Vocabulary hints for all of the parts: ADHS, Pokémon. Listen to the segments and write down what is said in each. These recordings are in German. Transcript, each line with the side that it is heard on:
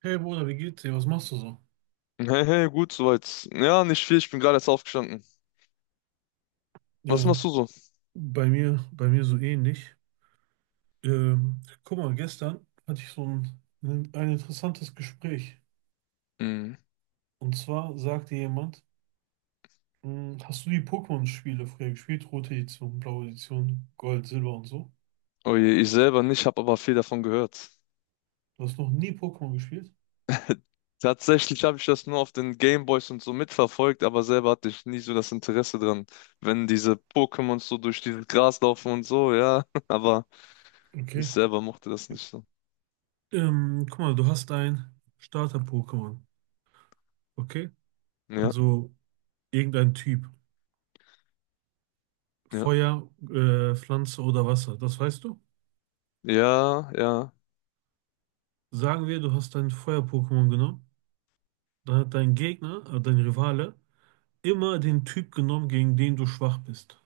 right: Hey Bruder, wie geht's dir? Was machst du so?
left: Hey, hey, gut, soweit. Ja, nicht viel, ich bin gerade erst aufgestanden. Was
right: Ja,
left: machst du so?
right: bei mir, so ähnlich. Guck mal, gestern hatte ich so ein interessantes Gespräch.
left: Hm.
right: Und zwar sagte jemand, "Mh, hast du die Pokémon-Spiele früher gespielt? Rote Edition, blaue Edition, Gold, Silber und so.
left: Oh je, ich selber nicht, habe aber viel davon gehört.
right: Du hast noch nie Pokémon gespielt?
left: Tatsächlich habe ich das nur auf den Gameboys und so mitverfolgt, aber selber hatte ich nie so das Interesse dran. Wenn diese Pokémons so durch dieses Gras laufen und so, ja, aber ich
right: Okay.
left: selber mochte das nicht so.
right: Guck mal, du hast ein Starter-Pokémon. Okay?
left: Ja,
right: Also irgendein Typ.
left: ja,
right: Feuer, Pflanze oder Wasser. Das weißt du?
left: ja, ja,
right: Sagen wir, du hast ein Feuer-Pokémon genommen. Da hat dein Gegner, dein Rivale, immer den Typ genommen, gegen den du schwach bist.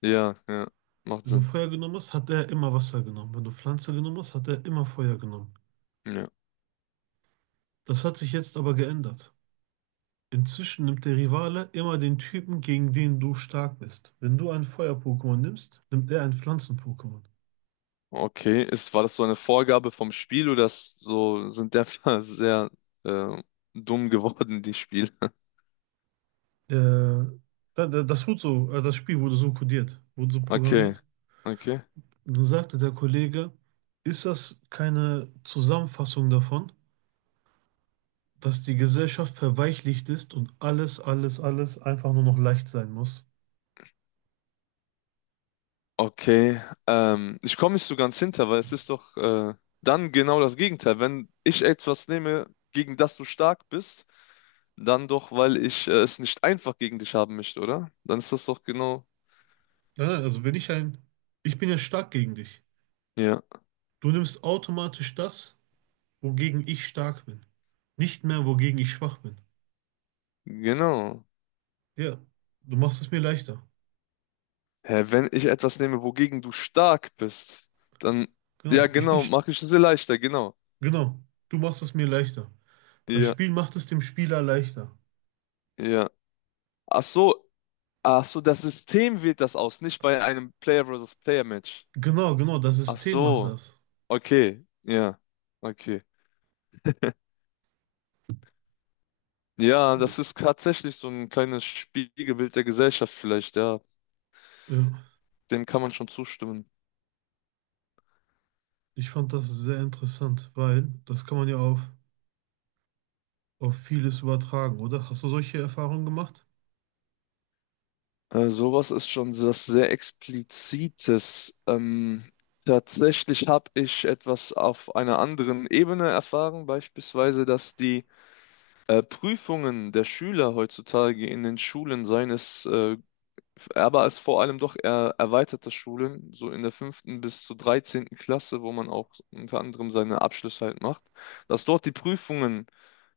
left: ja, ja, macht
right: Wenn du
left: Sinn.
right: Feuer genommen hast, hat er immer Wasser genommen. Wenn du Pflanze genommen hast, hat er immer Feuer genommen.
left: Ja.
right: Das hat sich jetzt aber geändert. Inzwischen nimmt der Rivale immer den Typen, gegen den du stark bist. Wenn du ein Feuer-Pokémon nimmst, nimmt er ein Pflanzen-Pokémon.
left: Okay, ist, war das so eine Vorgabe vom Spiel oder ist so, sind der sehr äh, dumm geworden, die Spiele?
right: Äh, Das wurde so, das Spiel wurde so kodiert, wurde so
left: Okay,
right: programmiert.
left: okay,
right: Und dann sagte der Kollege, ist das keine Zusammenfassung davon? Dass die Gesellschaft verweichlicht ist und alles einfach nur noch leicht sein muss.
left: okay. Ich komme nicht so ganz hinter, weil es ist doch dann genau das Gegenteil. Wenn ich etwas nehme, gegen das du stark bist, dann doch, weil ich es nicht einfach gegen dich haben möchte, oder? Dann ist das doch genau.
right: Ja, also wenn ich ein, ich bin ja stark gegen dich.
left: Ja,
right: Du nimmst automatisch das, wogegen ich stark bin. Nicht mehr, wogegen ich schwach bin.
left: genau.
right: Ja, du machst es mir leichter.
left: Hä, wenn ich etwas nehme, wogegen du stark bist, dann, ja,
right: Genau,
left: genau, mache ich es dir leichter, genau.
right: genau, du machst es mir leichter. Das
left: Ja,
right: Spiel macht es dem Spieler leichter.
left: ja. Ach so, ach so, das System wählt das aus, nicht bei einem Player versus Player Match.
right: Genau, genau, das
left: Ach
right: System macht
left: so.
right: das.
left: Okay, ja, okay. Ja,
right: Äh,
left: das ist tatsächlich so ein kleines Spiegelbild der Gesellschaft vielleicht, ja.
right: Ja,
left: Dem kann man schon zustimmen.
right: ich fand das sehr interessant, weil das kann man ja auf vieles übertragen, oder? Hast du solche Erfahrungen gemacht?
left: Sowas ist schon was sehr Explizites. Tatsächlich habe ich etwas auf einer anderen Ebene erfahren, beispielsweise, dass die Prüfungen der Schüler heutzutage in den Schulen, seien es aber es vor allem doch eher erweiterte Schulen, so in der fünften bis zur dreizehnten Klasse, wo man auch unter anderem seine Abschlüsse halt macht, dass dort die Prüfungen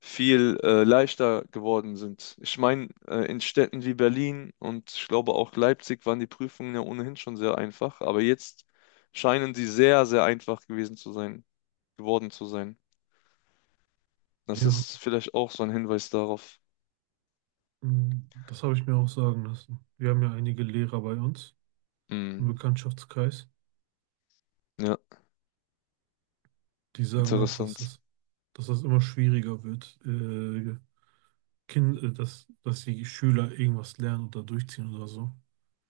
left: viel leichter geworden sind. Ich meine, in Städten wie Berlin und ich glaube auch Leipzig waren die Prüfungen ja ohnehin schon sehr einfach, aber jetzt scheinen sie sehr, sehr einfach gewesen zu sein, geworden zu sein. Das
right: Ja,
left: ist vielleicht auch so ein Hinweis darauf.
right: das habe ich mir auch sagen lassen. Wir haben ja einige Lehrer bei uns im
left: Hm,
right: Bekanntschaftskreis,
left: ja,
right: die sagen auch,
left: interessant.
right: dass das immer schwieriger wird, dass die Schüler irgendwas lernen oder durchziehen oder so.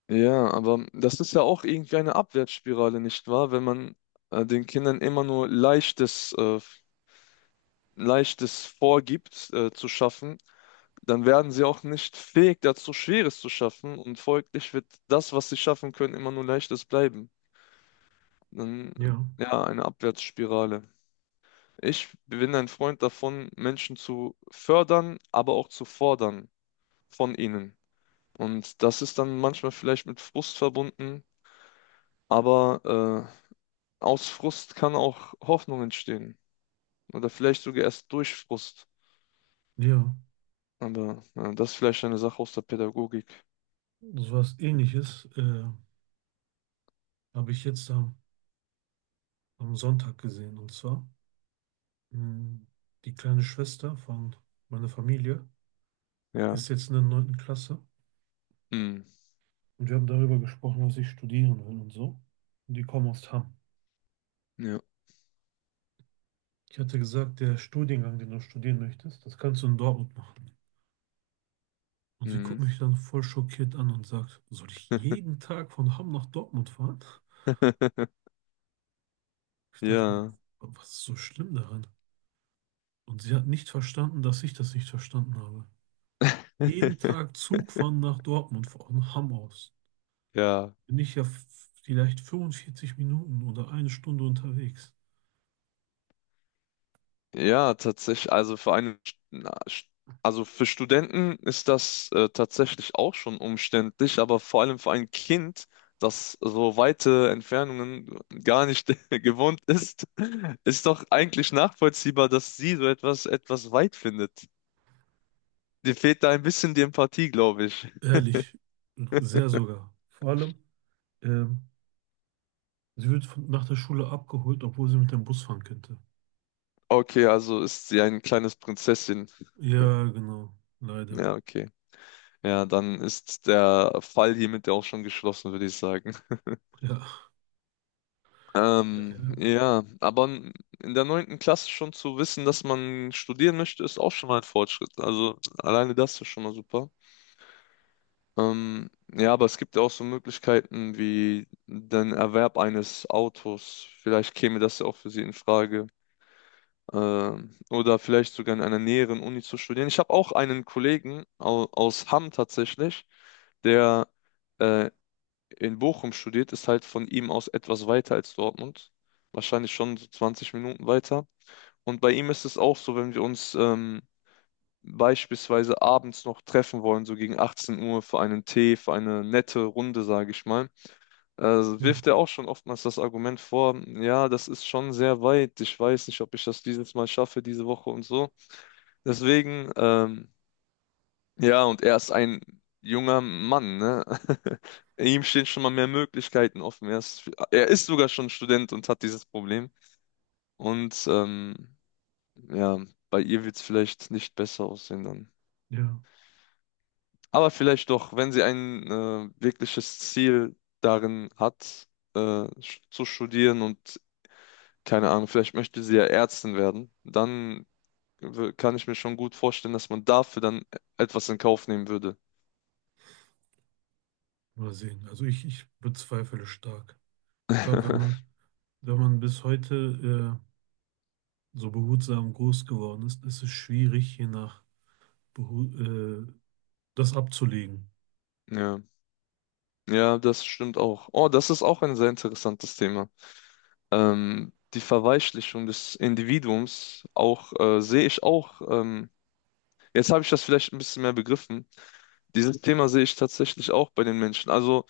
left: Ja, aber das ist ja auch irgendwie eine Abwärtsspirale, nicht wahr? Wenn man den Kindern immer nur Leichtes, Leichtes vorgibt, zu schaffen, dann werden sie auch nicht fähig dazu, Schweres zu schaffen und folglich wird das, was sie schaffen können, immer nur Leichtes bleiben. Dann,
right: Ja,
left: ja, eine Abwärtsspirale. Ich bin ein Freund davon, Menschen zu fördern, aber auch zu fordern von ihnen. Und das ist dann manchmal vielleicht mit Frust verbunden, aber aus Frust kann auch Hoffnung entstehen. Oder vielleicht sogar erst durch Frust.
right: ja,
left: Aber ja, das ist vielleicht eine Sache aus der Pädagogik.
right: so was Ähnliches habe ich jetzt am, am Sonntag gesehen. Und zwar, mm, die kleine Schwester von meiner Familie
left: Ja.
right: ist jetzt in der neunten Klasse
left: Hm.
right: und wir haben darüber gesprochen, was ich studieren will und so. Und die kommen aus Hamm.
left: Ja.
right: Ich hatte gesagt, der Studiengang, den du studieren möchtest, das kannst du in Dortmund machen. Und sie
left: Hm.
right: guckt mich dann voll schockiert an und sagt, soll ich jeden Tag von Hamm nach Dortmund fahren? Ich dachte mir,
left: Ja.
right: was ist so schlimm daran? Und sie hat nicht verstanden, dass ich das nicht verstanden habe. Jeden Tag Zug fahren nach Dortmund von Hamm aus.
left: Ja.
right: Bin ich ja vielleicht 45 Minuten oder eine Stunde unterwegs.
left: Ja, tatsächlich. Also für einen, na, also für Studenten ist das tatsächlich auch schon umständlich, aber vor allem für ein Kind, das so weite Entfernungen gar nicht gewohnt ist, ist doch eigentlich nachvollziehbar, dass sie so etwas etwas weit findet. Dir fehlt da ein bisschen die Empathie, glaube ich.
right: Ehrlich, sehr sogar. Vor allem, ähm, sie wird nach der Schule abgeholt, obwohl sie mit dem Bus fahren könnte.
left: Okay, also ist sie ein kleines Prinzesschen.
right: Ja, genau, leider.
left: Ja, okay. Ja, dann ist der Fall hiermit ja auch schon geschlossen, würde ich sagen.
right: Ja, ja,
left: Ähm,
right: ja,
left: ja, aber n- in der neunten Klasse schon zu wissen, dass man studieren möchte, ist auch schon mal ein Fortschritt. Also alleine das ist schon mal super. Ja, aber es gibt ja auch so Möglichkeiten wie den Erwerb eines Autos. Vielleicht käme das ja auch für Sie in Frage. Ähm, oder vielleicht sogar in einer näheren Uni zu studieren. Ich habe auch einen Kollegen au aus Hamm tatsächlich, der äh, in Bochum studiert, ist halt von ihm aus etwas weiter als Dortmund, wahrscheinlich schon so 20 Minuten weiter. Und bei ihm ist es auch so, wenn wir uns beispielsweise abends noch treffen wollen, so gegen 18 Uhr für einen Tee, für eine nette Runde, sage ich mal,
right: ja,
left: wirft er auch schon oftmals das Argument vor, ja, das ist schon sehr weit, ich weiß nicht, ob ich das dieses Mal schaffe, diese Woche und so. Deswegen, ja, und er ist ein junger Mann, ne? Ihm stehen schon mal mehr Möglichkeiten offen. Er ist sogar schon Student und hat dieses Problem. Und ja, bei ihr wird es vielleicht nicht besser aussehen dann.
right: ja.
left: Aber vielleicht doch, wenn sie ein wirkliches Ziel darin hat, zu studieren und keine Ahnung, vielleicht möchte sie ja Ärztin werden, dann kann ich mir schon gut vorstellen, dass man dafür dann etwas in Kauf nehmen würde.
right: Mal sehen. Also ich bezweifle stark. Ich glaube, wenn man bis heute so behutsam groß geworden ist, ist es schwierig, je nach behu das abzulegen.
left: Ja, ja, das stimmt auch. Oh, das ist auch ein sehr interessantes Thema. Die Verweichlichung des Individuums auch sehe ich auch. Jetzt habe ich das vielleicht ein bisschen mehr begriffen. Dieses Thema sehe ich tatsächlich auch bei den Menschen. Also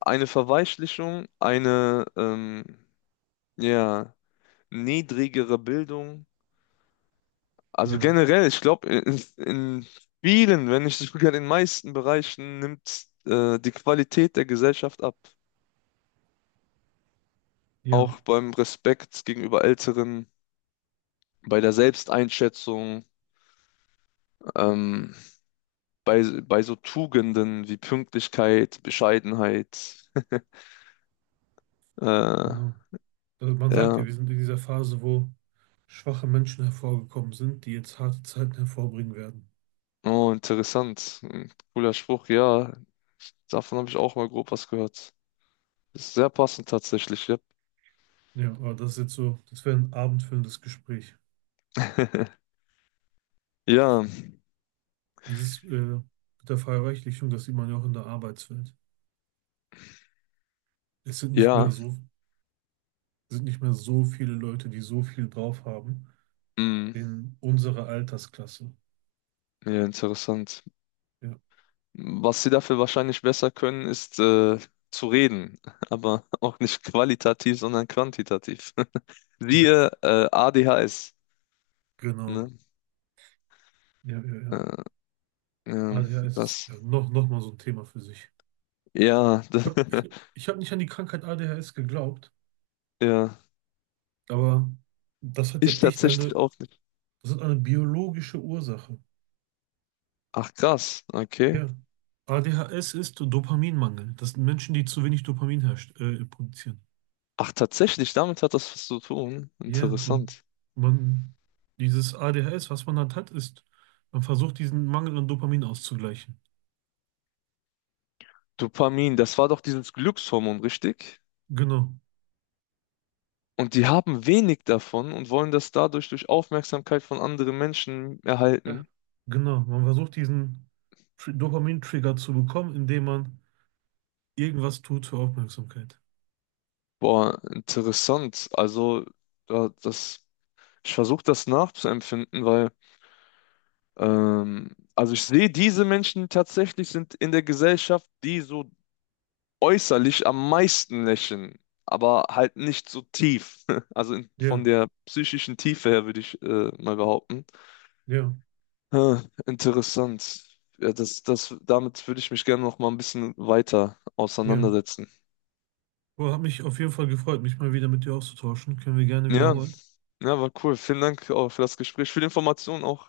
left: eine Verweichlichung, eine ja, niedrigere Bildung. Also
right: Ja,
left: generell, ich glaube, in vielen, wenn nicht sogar in den meisten Bereichen nimmt die Qualität der Gesellschaft ab.
right: ja,
left: Auch beim Respekt gegenüber Älteren, bei der Selbsteinschätzung, ähm, bei so Tugenden wie Pünktlichkeit, Bescheidenheit. Äh,
right: genau. Also man sagt
left: ja,
right: ja, wir sind in dieser Phase, wo schwache Menschen hervorgekommen sind, die jetzt harte Zeiten hervorbringen werden.
left: oh, interessant. Ein cooler Spruch, ja. Davon habe ich auch mal grob was gehört. Ist sehr passend tatsächlich, ja.
right: Ja, aber das ist jetzt so, das wäre ein abendfüllendes Gespräch.
left: Ja,
right: Dieses mit der Verreichlichung, das sieht man ja auch in der Arbeitswelt. Es sind nicht mehr
left: ja,
right: so, sind nicht mehr so viele Leute, die so viel drauf haben
left: mm,
right: in unserer Altersklasse.
left: ja, interessant.
right: Ja,
left: Was sie dafür wahrscheinlich besser können, ist zu reden, aber auch nicht qualitativ, sondern quantitativ.
right: ja,
left: Siehe ADHS,
right: genau.
left: ne?
right: Ja, ja, ja.
left: Äh,
right: A
left: ja,
right: D H S ist
left: das,
right: ja, noch mal so ein Thema für sich.
left: ja,
right: Ich hab nicht an die Krankheit A D H S geglaubt,
left: ja,
right: aber das hat ja
left: ich
right: echt
left: tatsächlich
right: eine,
left: auch nicht.
right: das hat eine biologische Ursache.
left: Ach krass, okay.
right: Ja. A D H S ist Dopaminmangel. Das sind Menschen, die zu wenig Dopamin herst produzieren.
left: Ach tatsächlich, damit hat das was zu tun.
right: Ja, und
left: Interessant.
right: man, dieses ADHS, was man halt hat, ist, man versucht diesen Mangel an Dopamin auszugleichen.
left: Dopamin, das war doch dieses Glückshormon, richtig?
right: Genau,
left: Und die haben wenig davon und wollen das dadurch durch Aufmerksamkeit von anderen Menschen
right: Ja.
left: erhalten.
right: genau. Man versucht diesen Dopamin-Trigger zu bekommen, indem man irgendwas tut für Aufmerksamkeit.
left: Boah, interessant. Da- das, ich versuche das nachzuempfinden, weil also ich sehe, diese Menschen tatsächlich sind in der Gesellschaft, die so äußerlich am meisten lächeln, aber halt nicht so tief. Also von
right: Ja,
left: der psychischen Tiefe her würde ich mal behaupten.
right: ja,
left: Äh, interessant. Ja, das, damit würde ich mich gerne noch mal ein bisschen weiter
right: ja.
left: auseinandersetzen.
right: Boah, hat mich auf jeden Fall gefreut, mich mal wieder mit dir auszutauschen. Können wir gerne
left: Ja,
right: wiederholen.
left: ja, war cool. Vielen Dank auch für das Gespräch, für die Informationen auch.